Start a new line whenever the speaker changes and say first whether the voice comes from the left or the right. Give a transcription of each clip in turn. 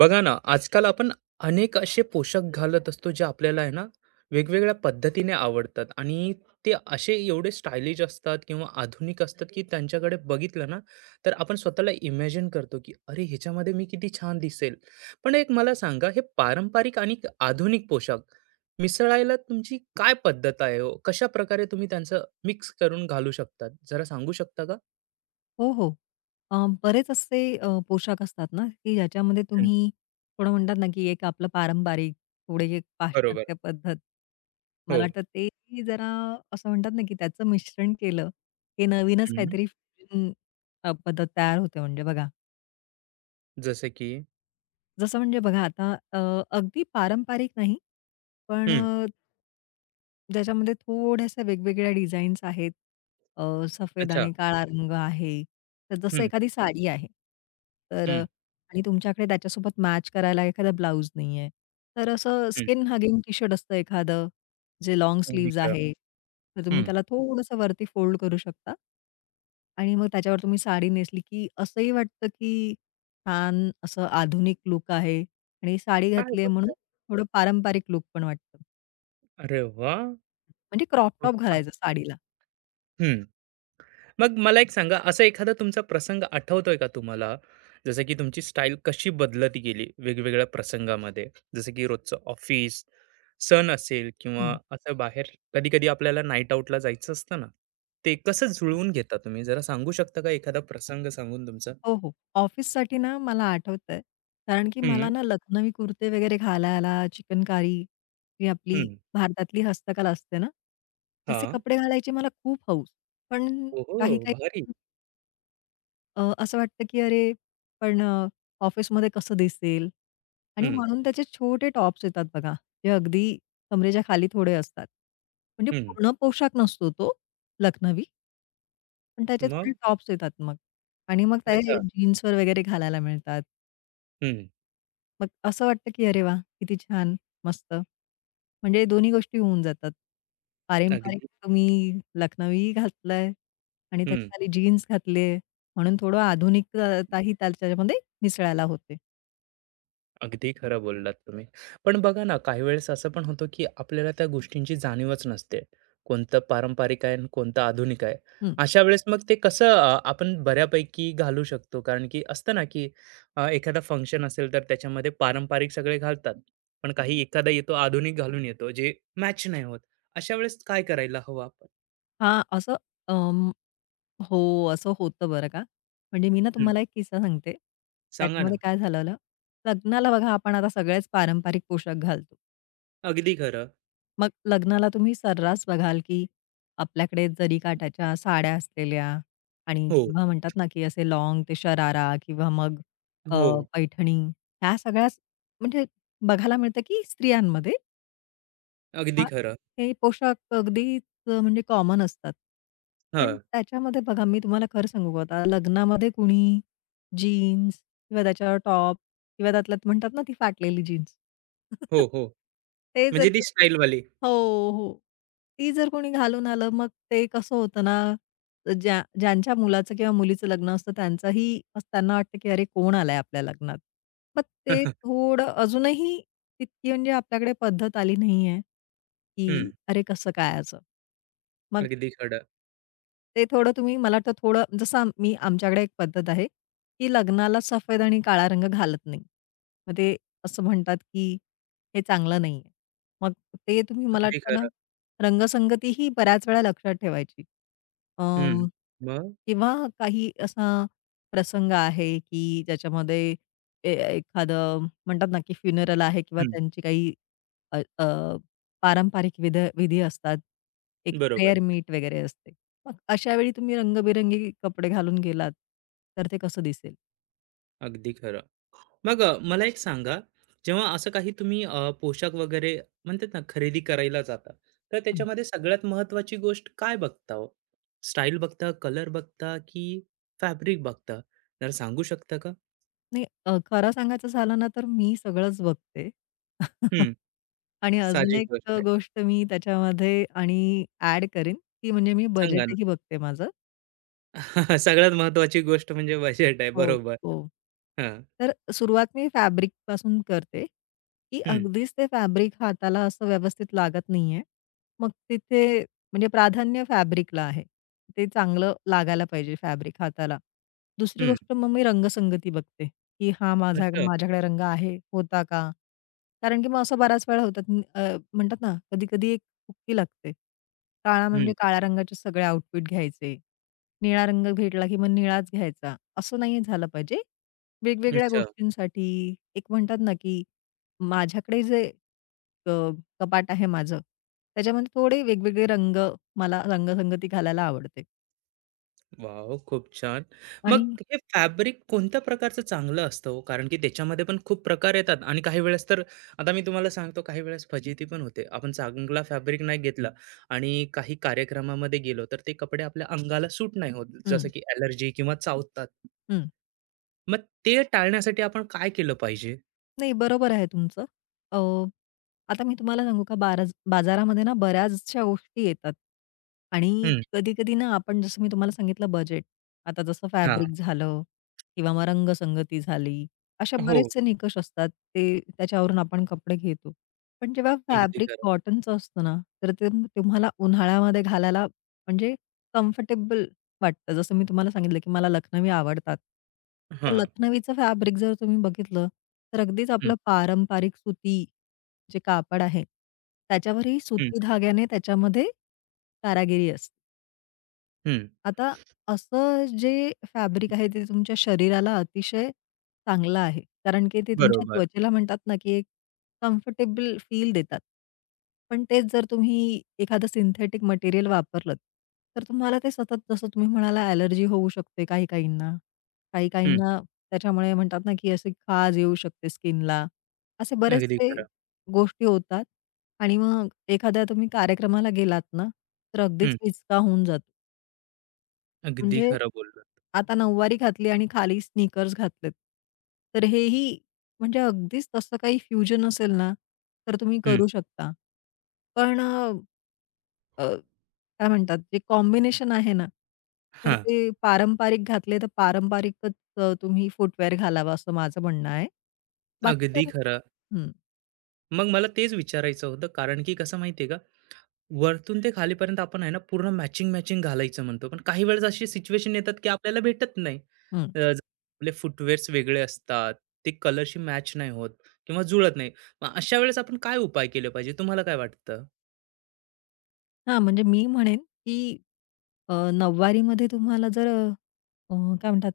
right: बघा ना, आजकाल आपण अनेक असे पोशाख घालत असतो, जे आपल्याला आहे ना, वेगवेगळ्या पद्धतीने आवडतात आणि ते असे एवढे स्टायलिश असतात किंवा आधुनिक असतात, की त्यांच्याकडे बघितलं ना, तर आपण स्वतःला इमॅजिन करतो, की "अरे, ह्याच्यामध्ये मी किती छान दिसेल." पण एक मला सांगा, हे पारंपरिक आणि आधुनिक पोशाख मिसळायला तुमची काय पद्धत आहे हो? कशाप्रकारे तुम्ही त्यांचं मिक्स करून घालू शकतात? जरा सांगू शकता का?
left: हो, हो. अ, बरेच असे पोशाख असतात ना, की ज्याच्यामध्ये
right: हं,
left: तुम्ही थोडं म्हणतात ना, की एक आपलं पारंपरिक, थोडे एक
right: बरोबर.
left: पाश्चात्य पद्धत.
right: हो.
left: मला वाटतं ते जरा असं म्हणतात ना, की त्याचं मिश्रण केलं, हे नवीनच
right: हं.
left: काहीतरी फ्युजन पद्धत तयार होते म्हणजे बघा.
right: जसं की
left: जसं म्हणजे बघा आता अगदी पारंपरिक नाही, पण
right: हं.
left: ज्याच्यामध्ये थोड्याशा वेगवेगळ्या डिझाईन्स आहेत. अ, सफेद
right: अच्छा.
left: आणि काळा हो. रंग आहे. तर जसं
right: हं,
left: एखादी साडी आहे. तर
right: हं.
left: आणि तुमच्याकडे त्याच्यासोबत मॅच करायला एखादा ब्लाउज नाहीये. तर असं
right: हं.
left: स्किन हगिंग टी-शर्ट असतं एखादं, जे लॉंग
right: अगदी
left: स्लीव्हज
right: खरं.
left: आहे. तर तुम्ही
right: हं.
left: त्याला थोडंसं वरती फोल्ड करू शकता. आणि मग त्याच्यावर तुम्ही साडी नेसली, की असंही वाटतं, की छान असं आधुनिक लूक आहे आणि साडी
right: काय
left: घातली आहे म्हणून
right: बोलताय?
left: थोडं पारंपरिक लूक पण वाटतं.
right: अरे वाह!
left: म्हणजे क्रॉप
right: खूप
left: टॉप
right: छान.
left: घालायचं साडीला.
right: हं. मग मला एक सांगा असा एखादा तुमचा प्रसंग आठवतोय का तुम्हाला? जसं की तुमची स्टाईल कशी बदलत गेली वेगवेगळ्या प्रसंगामध्ये? जसं की रोजचं ऑफिस, सण असेल किंवा
left: हं.
right: असं बाहेर कधी-कधी आपल्याला नाईट आउटला जायचं असतं ना, ते कसं जुळवून घेता तुम्ही? जरा सांगू शकता का एखादा प्रसंग सांगून तुमचा?
left: हो, हो. ऑफिससाठी ना मला आठवतंय, कारण की
right: हं,
left: मला ना लखनवी कुर्ते वगैरे घालायला, चिकनकारी जी आपली
right: हं.
left: भारतातली हस्तकला असते ना, तसे
right: हां.
left: कपडे घालायची मला खूप हौस. पण
right: ओहो!
left: काही-काही
right: भारी.
left: असं वाटतं की अरे, पण ऑफिसमध्ये कसं दिसेल? आणि
right: हं,
left: म्हणून त्याचे छोटे टॉप्स येतात बघा, जे अगदी कमरेच्या खाली थोडे असतात. म्हणजे
right: हं.
left: पूर्ण पोशाख नसतो तो लखनवी. पण त्याचे
right: मग?
left: थोडे टॉप्स येतात मग आणि मग ते
right: अच्छा.
left: जीन्सवर वगैरे घालायला मिळतात.
right: हं.
left: मग असं वाटतं की "अरे वाह! किती छान, मस्त." म्हणजे दोन्ही गोष्टी होऊन जातात. पारंपरिक
right: अगदी.
left: तुम्ही लखनवी घातलाय आणि त्याच्या खाली जीन्स घातलीये म्हणून थोडं आधुनिकताही त्याच्यामध्ये मिसळायला होते.
right: अगदी खरं बोललात तुम्ही. पण बघा ना, काही वेळेस असं पण होतं, की आपल्याला त्या गोष्टींची जाणीवच नसते. कोणतं पारंपरिक आहे आणि कोणतं आधुनिक आहे.
left: हं.
right: अशा वेळेस मग ते कसं आपण बऱ्यापैकी घालू शकतो? कारण की असतं ना, की एखादा फंक्शन असेल, तर त्याच्यामध्ये पारंपरिक सगळे घालतात. पण काही एखादा येतो आधुनिक घालून येतो, जे मॅच नाही होत. अशा वेळेस काय करायला हवं आपण?
left: हां, असं अं, हो, असं होतं बरं का. म्हणजे मी ना
right: हं,
left: तुम्हाला एक किस्सा सांगते.
right: सांगा ना.
left: त्याच्यामध्ये काय झालेलं, लग्नाला बघा आपण आता सगळेच पारंपरिक पोशाख घालतो.
right: अगदी खरं.
left: मग लग्नाला तुम्ही सर्रास बघाल, की आपल्याकडे जरीकाठाच्या साड्या असलेल्या आणि
right: हो,
left: किंवा म्हणतात ना, की असे लाँग ते शरारा किंवा मग अ,
right: हो.
left: पैठणी ह्या सगळ्याच म्हणजे बघायला मिळतं, की स्त्रियांमध्ये
right: अगदी
left: हां,
right: खरं.
left: हे पोशाख अगदीच म्हणजे कॉमन असतात. पण
right: हां.
left: त्याच्यामध्ये बघा मी तुम्हाला खरं सांगू का आता लग्नामध्ये कुणी जीन्स किंवा त्याच्यावर टॉप किंवा त्यातल्या म्हणतात ना ती फाटलेली जीन्स.
right: हो, हो.
left: ते जर
right: म्हणजे ती
left: कोणी
right: स्टाईलवाली.
left: हो, हो. ती जर कोणी घालून आलं मग ते कसं होतं ना ज्या ज्यांच्या मुलाचं किंवा मुलीचं लग्न असतं त्यांचाही असं त्यांना वाटतं, की "अरे, कोण आलाय आपल्या लग्नात?" मग ते
right: हं.
left: थोडं अजूनही तितकी म्हणजे आपल्याकडे पद्धत आली नाहीये, की "अरे, कसं काय असं?" मग
right: अगदी खरं.
left: ते थोडं तुम्ही मला वाटतं थोडं जसं मी आमच्याकडे एक पद्धत आहे, की लग्नाला सफेद आणि काळा रंग घालत नाही. मग ते असं म्हणतात, की हे चांगलं नाहीये. मग ते तुम्ही मला
right: अगदी
left: वाटतं ना,
right: खरं.
left: रंगसंगती ही बऱ्याच वेळा लक्षात ठेवायची.
right: हं.
left: अं,
right: मग?
left: किंवा काही असा प्रसंग आहे, की ज्याच्यामध्ये एखादं म्हणतात ना, की फ्युनरल आहे किंवा
right: हं.
left: त्यांची काही अ, अ, पारंपरिक विधी असतात. एक प्रेयर
right: बरोबर.
left: मीट वगैरे असते. मग अशा वेळी तुम्ही रंगबेरंगी कपडे घालून गेलात, तर ते कसं दिसेल?
right: अगदी खरं. मग मला एक सांगा, जेव्हा असं काही तुम्ही पोशाख वगैरे म्हणतात ना, खरेदी करायला जाता, तर
left: हं.
right: त्याच्यामध्ये सगळ्यात महत्त्वाची गोष्ट काय बघता हो? स्टाईल बघता, कलर बघता की फॅब्रिक बघता? जरा सांगू शकता का?
left: नाही खरं सांगायचं झालं ना, तर मी सगळंच बघते.
right: हं.
left: आणि अजून
right: साहजिक
left: एक
right: गोष्ट आहे.
left: गोष्ट मी त्याच्यामध्ये आणि ॲड करेन, ती म्हणजे मी
right: सांगा ना.
left: बजेटही बघते माझं.
right: सगळ्यात महत्त्वाची गोष्ट म्हणजे बजेट आहे.
left: हो,
right: बरोबर.
left: हो.
right: हां.
left: तर सुरुवात मी फॅब्रिकपासून करते, की
right: हं,
left: अगदीच ते फॅब्रिक हाताला असं व्यवस्थित लागत नाहीये. मग तिथे म्हणजे प्राधान्य फॅब्रिकला आहे. ते चांगलं लागायला पाहिजे फॅब्रिक हाताला. दुसरी
right: हं.
left: गोष्ट मग मी रंगसंगती बघते, की हा माझा
right: अच्छा.
left: माझ्याकडे रंग आहे, होता का? कारण की मग असं बऱ्याच वेळा होतात म्हणतात ना, कधी-कधी एक हुक्की लागते. काळा
right: हं.
left: म्हणजे काळ्या रंगाचे सगळे आउटफिट घ्यायचे. निळा रंग भेटला की मग निळाच घ्यायचा, असं नाही झालं पाहिजे. वेगवेगळ्या
right: अच्छा.
left: गोष्टींसाठी एक म्हणतात ना, की माझ्याकडे जे अ, कपाट आहे माझं, त्याच्यामध्ये थोडे वेगवेगळे रंग मला रंगसंगती घालायला आवडते
right: वॉव! खूप छान. मग
left: आणि
right: हे फॅब्रिक कोणत्या प्रकारचं चांगलं असतं हो? कारण की त्याच्यामध्ये पण खूप प्रकार येतात आणि काही वेळेस तर आता मी तुम्हाला सांगतो काही वेळेस फजिती पण होते. आपण चांगला फॅब्रिक नाही घेतला आणि काही कार्यक्रमामध्ये गेलो, तर ते कपडे आपल्या अंगाला सूट नाही होत, जसं
left: हं,
right: की एलर्जी किंवा चावतात.
left: हं.
right: मग ते टाळण्यासाठी आपण काय केलं पाहिजे?
left: नाही, बरोबर आहे तुमचं. अ, आता मी तुम्हाला सांगू का बाजारामध्ये ना बऱ्याचशा गोष्टी येतात आणि
right: हं,
left: कधी-कधी ना आपण जसं मी तुम्हाला सांगितलं बजेट. आता जसं
right: हां.
left: फॅब्रिक झालं किंवा मग रंगसंगती झाली, अशा
right: हो,
left: बरेचसे निकष असतात. ते त्याच्यावरून आपण कपडे घेतो. पण जेव्हा
right: अगदी
left: फॅब्रिक
right: खरं.
left: कॉटनचं असतं ना, तर ते तुम्हाला उन्हाळ्यामध्ये घालायला म्हणजे कम्फर्टेबल वाटतं. जसं मी तुम्हाला सांगितलं, की मला लखनवी आवडतात. तर
right: हां.
left: लखनवीचं फॅब्रिक जर तुम्ही बघितलं, तर अगदीच
right: हं,
left: आपलं पारंपरिक सुती जे कापड आहे, त्याच्यावरही
right: हं,
left: सुती धाग्याने त्याच्यामध्ये कारागिरी असते.
right: हं.
left: आता असं जे फॅब्रिक आहे ते तुमच्या शरीराला अतिशय चांगलं आहे. कारण की ते तुमच्या
right: बरोबर.
left: त्वचेला म्हणतात ना, की एक कम्फर्टेबल फील देतात. पण तेच जर तुम्ही एखादं सिंथेटिक मटेरियल वापरलंत, तर तुम्हाला ते सतत जसं तुम्ही म्हणाला ॲलर्जी होऊ शकते काही-काहींना.
right: हं,
left: काही-काहींना त्याच्यामुळे म्हणतात ना, की अशी खाज येऊ शकते स्किनला. असे
right: अगदी
left: बरेचसे
right: खरं.
left: गोष्टी होतात आणि मग एखाद्या तुम्ही कार्यक्रमाला गेलात ना, तर
right: हं,
left: अगदीच विचका होऊन जातो.
right: अगदी
left: म्हणजे
right: खरं बोललात.
left: आता नऊवारी घातली आणि खाली स्नीकर्स घातलेत. तर हेही म्हणजे अगदीच तसं काही फ्युजन असेल ना, तर तुम्ही
right: हं,
left: करू शकता. पण अ, काय म्हणतात जे कॉम्बिनेशन आहे ना, तर
right: हां.
left: ते पारंपरिक घातले तर पारंपरिकच तुम्ही फूटवेअर घालावा असं माझं म्हणणं आहे. बाकी
right: अगदी
left: तर
right: खरं.
left: हं,
right: मग मला तेच विचारायचं होतं, कारण की कसं माहिती आहे का, वरतून ते खालीपर्यंत आपण आहे ना, पूर्ण मॅचिंग-मॅचिंग घालायचं म्हणतो. पण काही वेळेस अशी सिच्युएशन येतात, की आपल्याला भेटत नाही.
left: हं.
right: अ, ज- आपले फुटवेअर्स वेगळे असतात, ते कलरशी मॅच नाही होत किंवा जुळत नाही. मग अशा वेळेस आपण काय उपाय केले पाहिजे, तुम्हाला काय वाटतं?
left: हां, म्हणजे मी म्हणेन, की नऊवारीमध्ये तुम्हाला जर काय म्हणतात,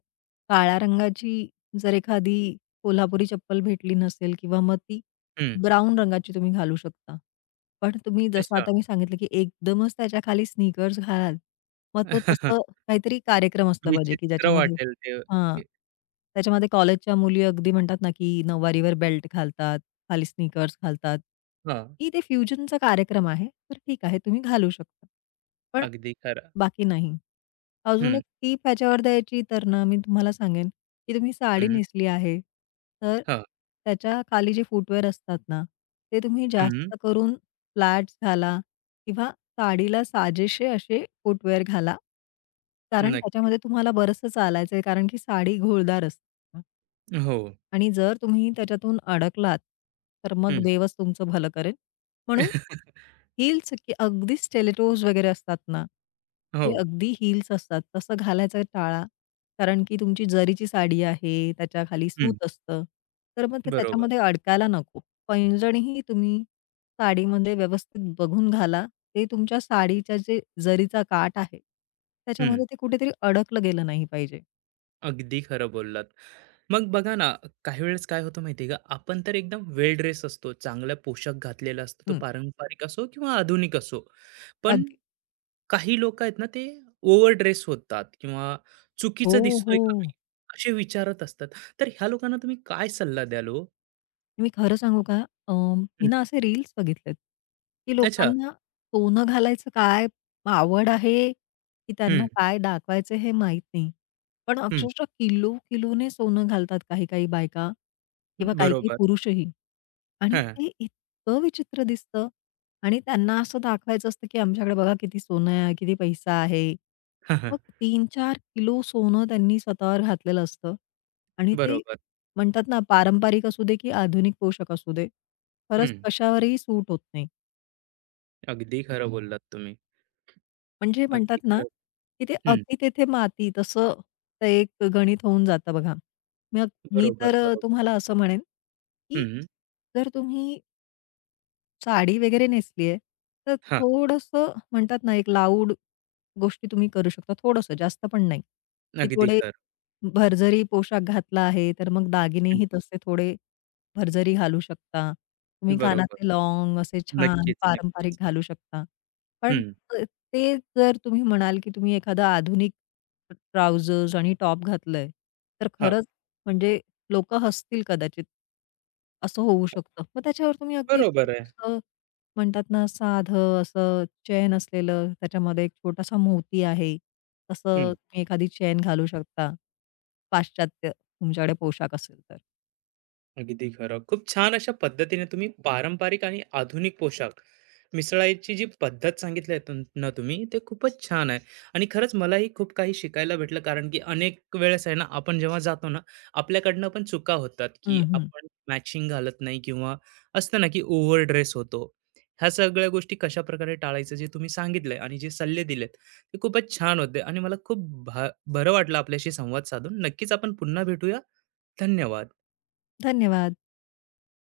left: काळ्या रंगाची जर एखादी कोल्हापुरी चप्पल भेटली नसेल किंवा मग ती
right: हं,
left: ब्राउन रंगाची तुम्ही घालू शकता. पण तुम्ही जसं
right: अच्छा.
left: आता मी सांगितलं, की एकदमच त्याच्या खाली स्नीकर्स घालाल, मग तो तसं काहीतरी कार्यक्रम असला पाहिजे, की
right: विचित्र
left: ज्याच्यामध्ये
right: वाटेल ते.
left: हां.
right: हे
left: त्याच्यामध्ये कॉलेजच्या मुली अगदी म्हणतात ना, की नऊवारीवर बेल्ट घालतात, खाली स्नीकर्स घालतात.
right: हां,
left: की ते फ्युजनचा कार्यक्रम आहे, तर ठीक आहे तुम्ही घालू शकता. पण
right: अगदी खरं.
left: बाकी नाही. अजून
right: हं,
left: एक टीप ह्याच्यावर द्यायची तर ना, मी तुम्हाला सांगेन, की तुम्ही साडी
right: हं,
left: नेसली आहे, तर
right: हां,
left: त्याच्या खाली जे फूटवेअर असतात ना, ते तुम्ही
right: हं,
left: जास्त करून फ्लॅट्स घाला किंवा साडीला साजेसे असे फूटवेअर घाला. कारण
right: नक्की.
left: त्याच्यामध्ये तुम्हाला बरचसं चालायचं आहे, कारण की साडी घोळदार असते.
right: हो,
left: आणि जर तुम्ही त्याच्यातून अडकलात, तर मग
right: हं.
left: देवच तुमचं भलं करेल. म्हणून हील्स की अगदी स्टेलेटोज वगैरे असतात ना,
right: हो,
left: ते अगदी हील्स असतात. तसं घालायचं टाळा. कारण की तुमची जरीची साडी आहे, त्याच्याखाली
right: हं,
left: सूत असतं. तर मग ते
right: बरोबर.
left: त्याच्यामध्ये अडकायला नको. पैंजणही तुम्ही साडीमध्ये व्यवस्थित बघून घाला. ते तुमच्या साडीच्या जे जरीचा काठ आहे,
right: हं.
left: त्याच्यामध्ये ते कुठेतरी अडकलं गेलं नाही पाहिजे.
right: अगदी खरं बोललात. मग बघा ना, काही वेळेस काय होतं माहिती का, आपण तर एकदम वेल ड्रेस असतो, चांगला पोशाख घातलेला असतो, तो
left: हं,
right: पारंपरिक असो किंवा आधुनिक असो. पण
left: अगदी.
right: काही लोकं आहेत ना, ते ओव्हर ड्रेस होतात किंवा
left: हो,
right: चुकीचं दिसतोय
left: हो.
right: का मी, असे विचारत असतात. तर ह्या लोकांना तुम्ही काय सल्ला द्याल हो?
left: मी खरं सांगू का? अ, मी
right: हं,
left: ना असे रील्स बघितलेत, की
right: अच्छा.
left: लोकांना सोनं घालायचं काय आवड आहे, की त्यांना
right: हं,
left: काय दाखवायचं हे माहीत नाही. पण
right: हं.
left: अक्षरशः किलो-किलोने सोनं घालतात काही-काही बायका किंवा काही-काही
right: बरोबर.
left: पुरुषही. आणि
right: हां,
left: ते इतकं विचित्र दिसतं आणि त्यांना असं दाखवायचं असतं, की आमच्याकडे बघा किती सोनं आहे, किती पैसा आहे.
right: हां, हां.
left: मग 3-4 किलो सोनं त्यांनी स्वतःवर घातलेलं असतं आणि ते
right: बरोबर.
left: म्हणतात ना, पारंपरिक असू दे की आधुनिक पोशाख असू दे, खरंच
right: हं.
left: कशावरही सूट होत नाही.
right: अगदी खरं बोललात तुम्ही.
left: म्हणजे म्हणतात
right: अगदी
left: ना,
right: खरं.
left: की ते
right: हं.
left: "अति तेथे माती" तसं ते एक गणित होऊन जातं बघा. मग मी
right: बरोबर,
left: तर
right: बरोबर.
left: तुम्हाला असं म्हणेन, की
right: हं.
left: जर तुम्ही साडी वगैरे नेसली आहे, तर
right: हां.
left: थोडंसं म्हणतात ना, एक लाऊड गोष्टी तुम्ही करू शकता. थोडंसं, जास्त पण नाही, की
right: अगदी
left: थोडे
right: खरं.
left: भरजरी पोशाख घातला आहे, तर मग दागिनेही तसे थोडे भरजरी घालू शकता. तुम्ही
right: बरोबर.
left: कानातले लॉन्ग असे छान
right: नक्कीच,
left: पारंपरिक
right: नक्कीच.
left: घालू शकता. पण
right: हं.
left: ते जर तुम्ही म्हणाल, की तुम्ही एखादा आधुनिक ट्राउझर्स आणि टॉप घातलंय, तर
right: हां,
left: खरंच म्हणजे लोकं हसतील कदाचित. असं होऊ शकतं. मग त्याच्यावर तुम्ही अगदी
right: बरोबर आहे.
left: छोटंसं म्हणतात ना, साधं असं चैन असलेलं, त्याच्यामध्ये एक छोटासा मोती आहे.
right: हं,
left: तसं तुम्ही एखादी चैन घालू शकता. पाश्चात्य तुमच्याकडे पोशाख असेल तर.
right: अगदी खरं. खूप छान अशा पद्धतीने तुम्ही पारंपरिक आणि आधुनिक पोशाख मिसळायची जी पद्धत सांगितली आहे तुम- ना तुम्ही ते खूपच छान आहे आणि खरंच मलाही खूप काही शिकायला भेटलं कारण की अनेक वेळेस आहे ना आपण जेव्हा जातो ना आपल्याकडनं पण चुका होतात की
left: हं, हं.
right: आपण मॅचिंग घालत नाही किंवा असतं ना की ओव्हर ड्रेस होतो ह्या सगळ्या गोष्टी कशा प्रकारे टाळायचं जे तुम्ही सांगितलंय आणि जे सल्ले दिलेत ते खूपच छान होते आणि मला खूप बरं वाटलं आपल्याशी संवाद साधून नक्कीच आपण पुन्हा भेटूया धन्यवाद
left: धन्यवाद.